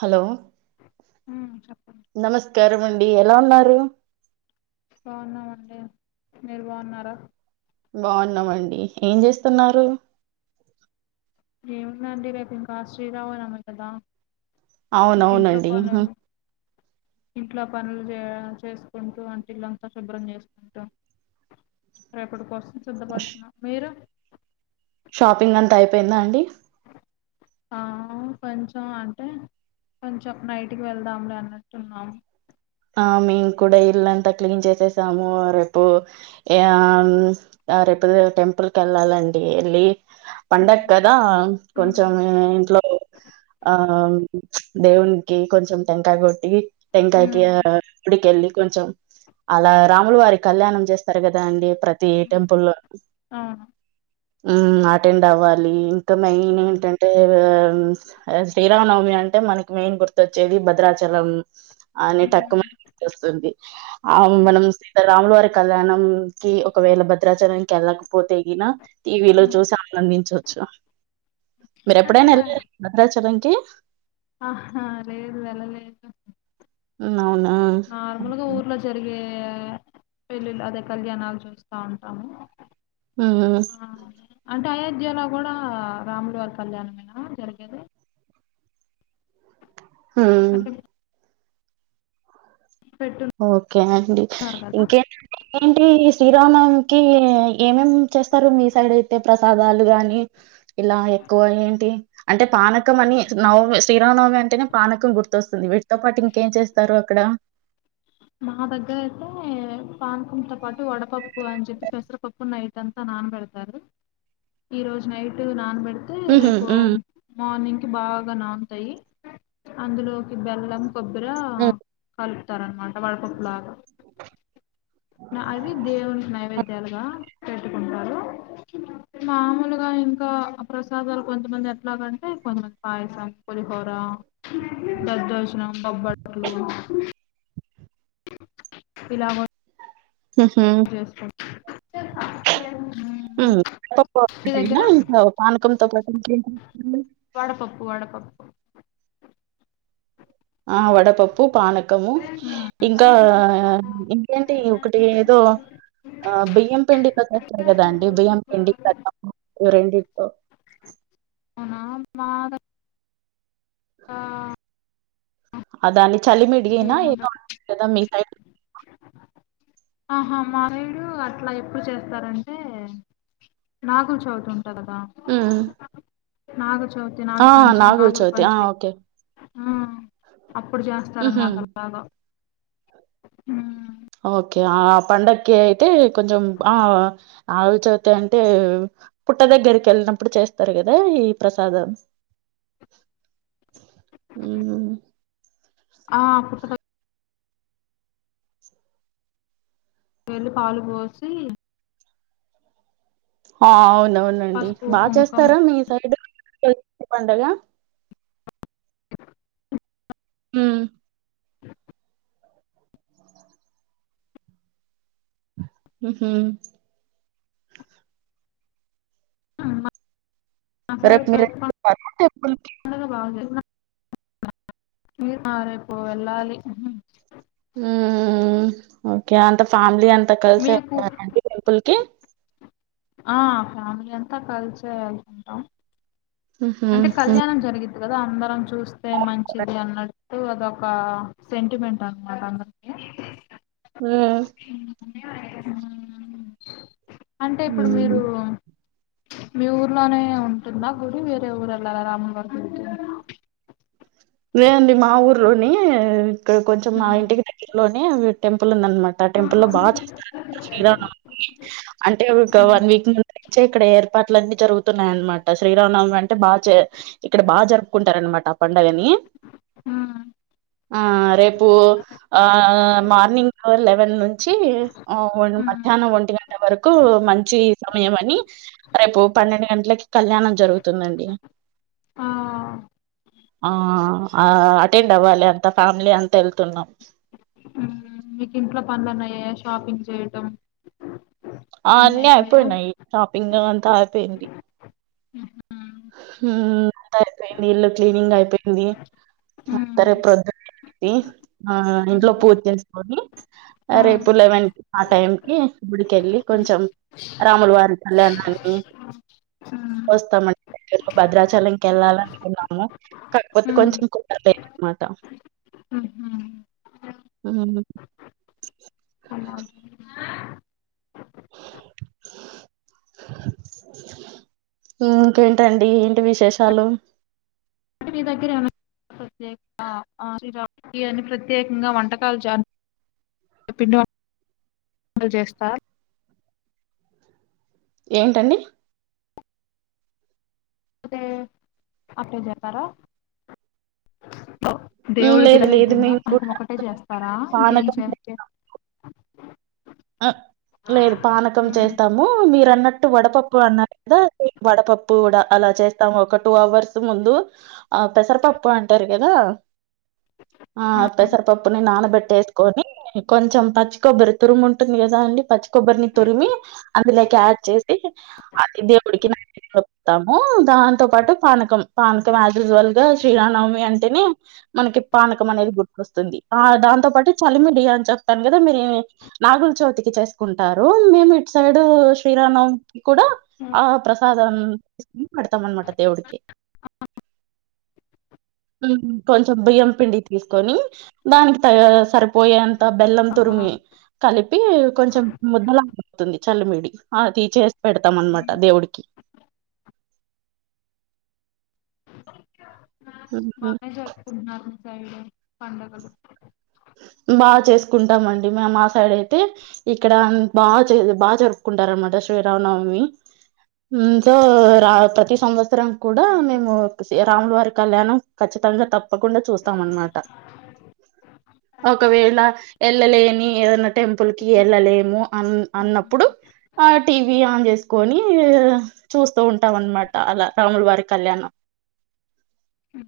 Hello ఉమ్ చెప్పండి నమస్కారం అండి ఎలా ఉన్నారుారు బాగున్నామండి మీరు బాగున్నారా బాగున్నామండి ఏం చేస్తున్నారు ఎం ఉన్నాండి రేపు ఇంకా శ్రీరావు నవమి కదా ఇంక ఇంట్లో అవునవునండి ఉహు. పనులు ఇంట్లో పనులు చే చేసుకుంటూ వంటిలుంతా శుభ్రం చేసుకుంటూ రేపటి కోసం సిద్ధపడుతున్నా మీరు షాపింగ్ అంతా అయిపోయిందా అండి ఆ కొంచెం అంటే కొంచెం నైట్ కి వెళ్దాంలే అన్నట్టున్నాము ఆ మేము కూడా ఇల్లంతా క్లీన్ చేసేసాము రేపు రేపు ఉదయం టెంపుల్ క వెళ్ళాలండి లి పండగ ఉమ్ కదా ఉమ్ కొంచెం ఇంట్లో ఆ దేవునికి కొంచెం టంకాయ కొట్టి టంకాయకి ఉమ్ ఇడికెళ్ళి కొంచెం అలా రాములు వారి కళ్యాణం చేస్తారు కదా అండి ప్రతి ఉమ్ టెంపుల్ అవును అటెండ్ అవ్వాలి ఇంకా మెయిన్ ఉమ్ ఏంటంటే ఆ శ్రీరామనవమి అంటే మనకి మెయిన్ గుర్తొచ్చేది భద్రాచలం అని ఉమ్ టక్కుమని గుర్తొస్తుంది ఆ ఉమ్ మనం సీతారాముల వారికి కళ్యాణం కి ఒకవేళ భద్రాచలంకి వెళ్ళకపోతేగిన టీవీలో ఉమ్. చూసి ఆనందించవచ్చు మీరు ఎప్పుడైనా అంటే వెళ్ళ భద్రాచల కి ఆహా లేదు వెల లేదు హ్మ్. అవునా! నార్మల్గా ఓకే. ఊర్లో జరిగే పెళ్ళళ్ళ అదే కళ్యాణాలు చూస్తా ఉంటాము ఆ ఆ అంటే అయోధ్యలో కూడా రాములు వారి కళ్యాణమేనా జరిగేది ఆ అంటే పెట్టున్నారు ఓకే అండి కదా ఇంకే ఏంటి కల్యాణానికి ఏమేం చేస్తారు మీ సైడ్ అయితే ప్రసాదాలు గానీ ఇలా ఎక్కువ ఎక్కువ ఏంటి అంటే పానకం అని నమి శ్రీరామనవమి అంటేనే పానకం గుర్తొస్తుంది వీటితో పాటు ఇంకా ఇంకేం చేస్తారు అక్కడ మా దగ్గర అయితే పానకంతో పాటు వడపప్పు అని చెప్పి పెసరపప్పు నా అంత నానబెడతారు ఈరోజు నైట్ నానా అయితే హుహు. రేపు హ్మ్. మార్నింగ్ కి బాగా నానుతాయి అందులో బెల్లం కొబ్బర హ్మ్. కలుపుతారు అన్నమా లాగా అవి దేవుని నైవేద్యాలుగా పెట్టుకుంటారు మామూలుగా ఇంకా ప్రసాదాలు కొంతమంది ఎట్లాగంటే కొంతమంది పాయసం కొ దద్దోజనం బొబ్బట్లు ఇలా వ చేస్తూ [inaudible] ఒక మీ పానకమే దగ్గర నా పానకంతో పాటు ఇంకేంటి వడపప్పు వడపప్పు ఆ వడపప్పు పానకము ఇంకా ఇంకేంటి ఒకటి ఏదో బియ్యం బియ్యం పిండి పెసరప కదా అండి బియ్యం పిండి పెసరపప్పు రెండిటితో అవునా మాద [inaudible] ఆ దాన్ని చలిమిడియేనా ఏముండదు ఏదో అంటారు మీ సైడు ఆహ మారీడు అట్లా ఎప్పుడు చేస్తారంటే నాగుల చవితి హ్మ్. నాగ చౌతి ఆ! నాగపంచమి నాగుల నాగుల్ చవితి. ఆ! పంచమి ఓకే. ఆ అప్పుడు హుహు. చేస్తారన్నమాట అలాగా ఉ ఓకే ఆ పండక్కి అయితే కొంచెం ఆ ఆవు చవితి అంటే పుట్ట దగ్గరికి వెళ్ళినప్పుడు చేస్తారు కదా ఈ ప్రసాదామ్స్ ఉం ఆ పుట్ట దయ్ వెళ్లి పాలు పోసి ఆ అవునవునండి పసుపు బాగా కుంకుమ చేస్తారా మీ సైడ్ కొత్త పండగ ఉం [inaudible] హుహు అమ్మ రేపు మీరు వెళ్తున్నారా టెంపుల్ కి మీరా రేపు వెళ్లాలి ఉహు ఉ ఓకే అంత ఫ్యామిలీ అంతా కలిసే మీకు వెళ్తారా అండి టెంపుల్ కి ఆ ఫ్యామిలీ అంతా కలిసే ఉంటాం హుహు. అంటే హ్మ్. కళ్యాణం జరిగింది కదా అందరం చూస్తే మంచిది అన్నట్టు తు అదొక సెంటిమెంట్ అన్నమాట అందరికి [unintelligible] ఉ అంటే ఇప్పుడు హ్మ్. మీరు మీ ఊర్లోనే ఉంటుందా గుడి వే ఏ ఊరు వెళ్లాలి రా అమ్మమ్మ వాళ్ళింటికి వె అండి మా ఊర్లోని ఇక్కడ కొంచెం మా ఇంటికి దగ్గరలోని టెంపుల్ ఉంది అన్ అన్మాట టెంపుల్ లో బాగా చేస్తారు అంట శ్రీరామనవమికి అంటే ఒక వన్ వీక్ ముందు నుంచే ఇక్కడ ఏర్ పాట్లు అన్నీ జరుగుతున్నాయనమాట శ్రీరామనవమి అంటే బాగా చే ఇక్కడ బాగా జరుపుకుంటారు అనమాట ఆ పండుగని అ ఆ రేపు ఆ మార్నింగ్ ఆర్ లెవెన్ నుంచి అవును మాత్ మధ్యాహ్నం ఒంటి గంట వరకు మంచి సమయం అని రేపు పన్నెండు గంటలకి కళ్యాణం జరుగు తుంది అండి ఆ ఆ అటెండ్ అవ్వాలి అన్ తా ఫ్యామిలీ అంతా వెళ్తున్నాం ఉ మీకు ఇంట్లో పనులు అన్ని అయ్యాయా షాపింగ్ చేయటం ఆ అన్నీ అన్ని అయిపోయా అయిపోయినాయి షాపింగ్ అది అంతా అయిపోయింది ఉహు హ ఉ అంత అయిపోయింది ఇల్లు క్లీనింగ్ అయిపోయింది సరే ప్రొద్దునా లేసి ఆ ఇంట్లో పూజా చేసుకొని ఆ రేపు లెవన్ ఆ టైం కి గుడికెళ్ళి కొంచెం రాములు వారి కళ్యాణాన్ని వస్తామం ఎక్కనో భద్రాచలంకి వెళ్ళాలనుకున్నాము కాకపోతే కొంచెం కుదరలేదు అనమాట ఉహు ఆ అన్న అమ్మ ఆ ఇంకేంటండి ఏంటి విశేషాలు అంటే మీ దగ్గర ఏమన్నా అని ప్రత్యేకంగా వంటకాలు చాలు పిండి వంటలు చేస్తారు ఏంటండీ [unintelligible] హ్మ్. దేవుడికి లేదు లేదు నైవేద్యం గా మేము కూడా [unintelligible] ఒకటే చేస్తారా ఇంకేం పానకం చేయ ఆ లేదు పానకం ఉమ్ చేస్తాము ద వడపప్పు కూడ అలా చేస్తాము ఒక టూ అవర్స్ ముందు ఆ పెసరపప్పు అంటారు కదా ఆ పెసరపప్పుని నానబెట్టేసుకొని కొంచెం పచ్చి కొబ్బరి తురుముం [unintelligible] పచ్చి కొబ్బరిని తురిమి అందులేక యాడ్ చేసి అది దేవుడికి [unintelligible] దాంతో పాటు పానకం పానకం యాస్ యూస్ వల్గ శ్రీర [unintelligible] అంటేనే మనకి పానకం అనేది గుర్తుకొస్తుంది ఆ దాంతో పాటు చలి మీ రి అని చెప్తాను కదా మేరి నాగుల చవితికి చేసుకుంటారు మేము ఇటు సైడ్ శ్రీరామ నవమి కూడ ఆ ప్రసా [unintelligible] పెడతాం అనమాట దేవుడికి కొంచెం బియ్యం పిండి తీసుకొని దానికి తగ సరిపోయే బెల్లం ఆహా తురిమి కలిపి కొంచెం ముద్దల [unintelligible] చల్లిమిడి అది చే పెడతాం అనమాట ఉమ్ దేవుడికి హుహు. బానే జరుపుకుంటూన్నారు మీ సైడ్ పండగలు బా చేసుకుంటమండి మేము ఆ సైడ్ అయితే ఇక్కడ బాగ బా జరుపుకుంటారనమాట శ్రీరామనవమి ఇంకా ప్రతి సంవత్సరం కూడ ఉమ్ మేము రాముల వారి కళ్యాణం ఖచ్చితంగా తప్ ప్పకుండా చూస్తాం అన్నమాట ఒకవేళ వెళ్ళలేని ఏదైన టెంపుల్ కి వెళ్ళలేము అన్ అన్నప్పుడు ఆ టీవీ ఆన్ చేసుకొని చూస్తు ఉంటాం అనమాట అల రాములు వారి కళ్యాణం అ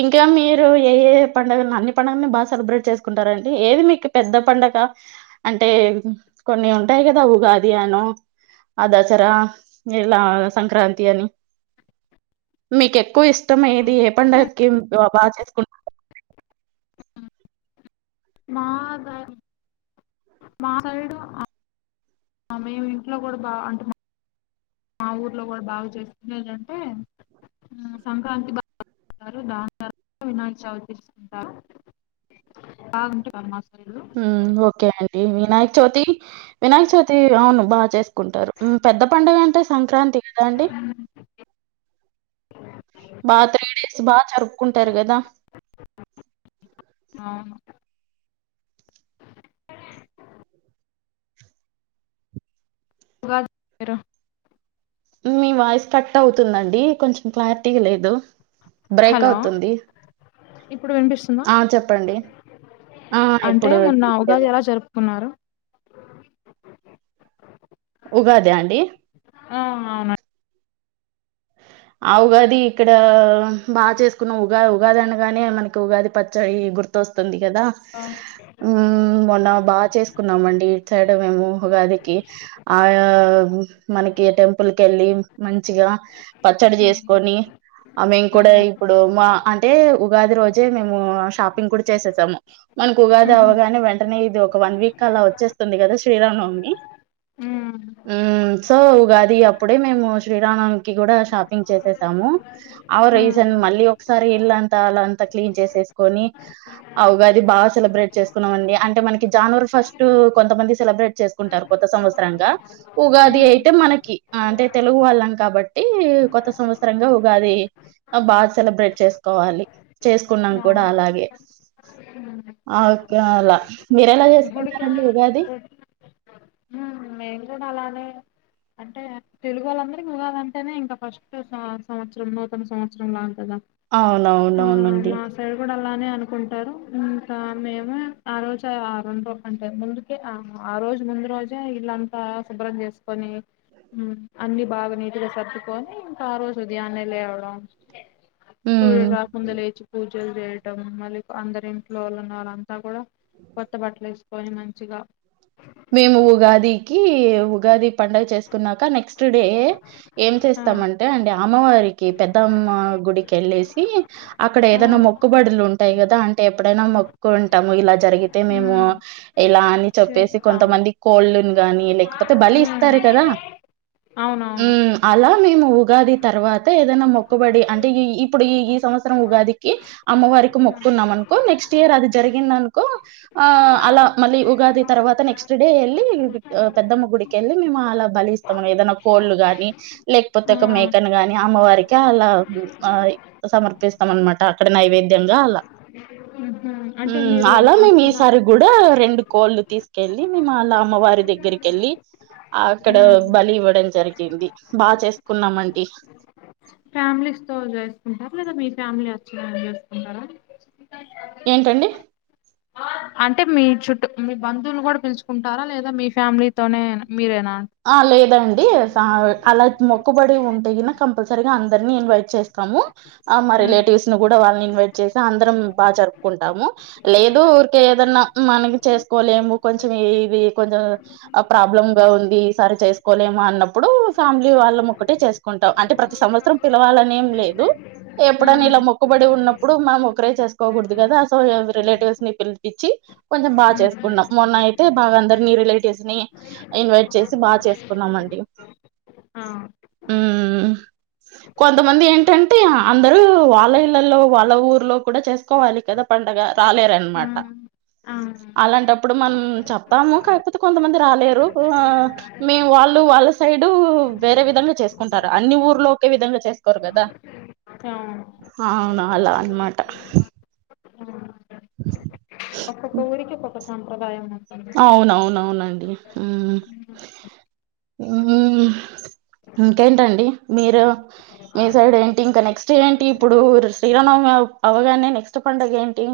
ఇంకా మీరు ఏ ఎ పండుగ అన్ని పండుగలని బాగ సెలబ్రేట్ చేసుకుంటార అండి ఏది మీకు పెద్ద పండగ అంటే కొన్ని ఉంటాయి కదా ఉగాదియనో అ దాసర ఇలా సంక్రాంతి అని మీకు ఎక్కువ ఇ ష్టం ఏది ఏ సైడ్ పండగకి బాగ చేసుకుం [unintelligible] మేము ఇంట్లో కూడ బాగా అంటున్నా మా ఊర్లో కూడ బాగా చేసుకునేదంటే సంక్రాంతి బ దాని తర్వాత వినాయక చవితి చేస్తారు ఒకే అండి వినాయకచౌతి వినాయక చవితి అవును బాగా చేసుకుంటారు పెద్ద పండుగ అంటే సంక్రాంతి [unintelligible] బాగా త్రీ డేస్ బాగా జరుపుకుంటారు కదా అవును ఉగాది [unintelligible] మీ వాయిస్ కట్ అవుతుందండి కొంచెం క్లారిటీ గా లేదు బ్రేక్ హలో అవుతుంది ఇప్పుడు వినిపిస్తుంద ఆ! చెప్పండి. ఆ! అంటే ఇప్పుడు మొన్న ఇప్పుడు ఉగాది క్లియరే. ఎలా జరుపుకున్నారు అ ఉగాదా అండి? ఆ అవున ఆ ఉగాది ఇక్కడ బా చేసుకున్న ఉగాది ఉగాది అనాగానే మనకి ఉగాది పచ్చడి గుర్ గుర్తొస్తుంది కదా ఆ ఉ మొన్న బాగ చేసుకున్నామండి ఇటు సైడ్ మేము ఉగాదికి ఆ మనకి టెంపుల్ కి వెళ్ళి మంచిగా పచ్చడి ఉమ్ చేసుకొని ఆ మేము కూడా ఉమ్ ఇప్పుడు మా అంటే ఉగాది రోజే మేము షాపింగ్ కూడా చేసేసాము మనకు ఉగాది ఉహు అవ్వగానే వెంటనే ఇది ఒక వన్ వీక్ అలా వచ్చేస్తుంది కదా శ్రీరామ్ నవమి ఉమ్ హ్మ్ సో ఉగాది అప్పుడే మేము శ్రీరామ నవమి కి కూడా షాపింగ్ చేసేసాము అవు రీసన్ మళ్ళీ ఒకసారి ఇల్లంతా అంత క్లీన్ చేసెస్ కొని అ ఉగాది బాగా సెలబ్రేట్ చేసుకున్నాం అండి అంటే మనకి జన్వరి ఫస్ట్ కొంతమంది సెలబ్రేట్ చేసుకుంటారు కొత్త సంవత్సర త్సరంగా ఉగాది అయితే మనకి అంటే తెలుగు వాళ్ళం కాబట్టి టి కొత్త సంవత్సరంగా ఉగాది ఆ బా సెలబ్రేట్ చేసుకోవాలి చేసుకున్నాం కూడా అలాగే ఓకే అలా మీర ఎలా గుడికి చేసుకున్నారండి ఉగాది గుడి మేము కూడా అలానే అంటే తెలుగు వాళ్ళందరి ఉగాదంటేనే ఇంకా ఫస్ట్ సంవత్సరం నూతన సంవత్సరం లాగా అవునవునవునండి బానే అనుకుంటారు ఇంకా మేము ఆ రోజు ఆరు అంటే ముందుకే ఆ ఆరు రోజు ముందు రోజే ఇల్లంతా శుభ్రం చేసుకొని మ్మ్ అన్ని బాగా నీటిగా సర్దుకొని ఇంకా ఆ రోజు ఉదయాన్నే లేవడం సూర్యుడు హ్మ్. రాకు ముందే లేచి పూజలు చేయడం మళ్ళీ అందరి ఇంట్లో వాళ్ళనళ్ అ కూడా కొత్త బట్టలు వేసుకొని మంచిగా మేము ఉగాదికి ఉగాది పండగ చేసుకున్నాక నెక్స్ట్ డే ఏం ఆ చేస్తామంటే అండి అమ్మవారికి పెద్దమ్మ గుడికి వెళ్ళేసి అక్కడ ఆ ఏదైనా మొక్కుబడులు ఉంటాయి కదా అంటే ఎప్పుడైనా మొక్కు ఉంటాము ఇలా జరిగితే మేము ఉమ్ ఇలా అని చెప్పేసి చేస్తాము కొంతమంది కుళ్ళును గానీ లేకపోతే బలి ఉమ్ ఇస్తారు కదా అవునవును మ్మ్ అలా మేము ఉగాది తర్వాత ఏదైనా మొక్కుబడి అంటే ఈ ఇప్పుడు ఈ ఈ సంవత్సరం ఉగాదికి అమ్మవారికి మొక్కున్నాంనుకో నెక్స్ట్ ఇయర్ అది జరిగిందనుకో ఆ అలా మళ్ళీ ఉగాది తర్వాత నెక్స్ట్ డే ఎల్లి ఆ పెద్దమ్మ గుడికె కెళ్ళి మేము అలా బలిస్తాము ఏదనా కోళ్ళు గాని లేకపోతే ఆ ఒక మేకను గాని అమ్మవారికి అలా ఆ సమర్పిస్తాం అనమాట అక్కడ నైవేద్యంగా అలా ఊమ్ హ్మ్ అలా మేము ఈసారి గూడా రెండు కోళ్ళు తీస్ ఎళ్ళి మేమళ అమ్మవారి దగ్గరికి కెళ్ళి అక్కడ ఉమ్ బలి ఇవ్వడం జరిగింది బా చేసుకున్నామండి అందర్థోస్ జేసుకుంటారా లేదా మీ ఫ్యామిలచ్చ ఏమన్నా జేసుకుంటారా ఏంటండి అంటే మీ చుట్టూ మీ బంధువులు గూడా పిలుచుకుంటారా లేదా మీ ఫ్యామిలీతోనే మీరేనా ఆ లేదండి స అలా మొక్కుబడి ఉంటేగిన కంపల్సరీగా అందరినీ ఇన్వైట్ చేస్ సము ఆ మా ఉమ్ రిలేటివ్స్ ని గూడా వాళ్ళని ఇన్వైట్ చేస అందరం బాగా జరుపుకుంటాము లేదు ఊరికే ఏదన్నా మనం చేసుకోలేము కొంచెం ఈది కొంచం అ ప్రాబ్లంగా ఉంది అరె చేసుకోలేము అన్నప్పుడు ఫ్యామిలీ వాళ్ళం ఒక్కటే చేసుకుంటాం అంటే ప్రతి సంవత్సరం పిలవాలనేం లేదు ఎప్పుడన్న ఇలా ఉమ్ మొక్కుబడి ఉన్నప్పుడు మనం ఒకరే చేస్ కోకూడదు గదా అసో రిలేటివ్స్ ని పిలిపిచ్చి కొంచెం బాగా చేసుకున్నాం ఉమ్ మొన్న అయితే బాగా అందరినీ రిలేటివ్స్ ని ఇన్వైట్ చి బా చేసుకున్నామండి ఆ మ్మ్ కొంతమంది ఏంటంటే అందరు వాళ్ళ ఇళ్లలో వాళ్ళ ఊర్లో కూడా చేసుకోవాలి కదా పం డగా రాలేరు ఆ అనమాట ఆ అలాంటప్పుడు మన్ చెప్తాము కాకపోతే కొంతమంది రాలేరు ఆ మేము వాళ్ళు వాళ్ళ సైడు వేరే విధంగా చేసుకుంటారు అన్ని ఊర్లో ఒకే విధంగా చేసుకోరు గదా అవును అవున అలా అనమాట [inaudible] ఒక్కో గుడికి ఒక్కో సంప్రదాయం ఉంటుంది అవునవునవునండి ఉమ్ ఉహ్మ్ ఇంకేంటండి మీరు మీ సైడ్ ఏంటి ఇంకా నెక్స్ట్ ఏంటి ఇప్పుడు శ్రీరానవమి పావ్ అవగానే నెక్స్ట్ పండగ ఏంటి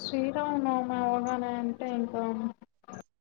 శ్రీరామనవమి అవగానే అంటే ఇంకా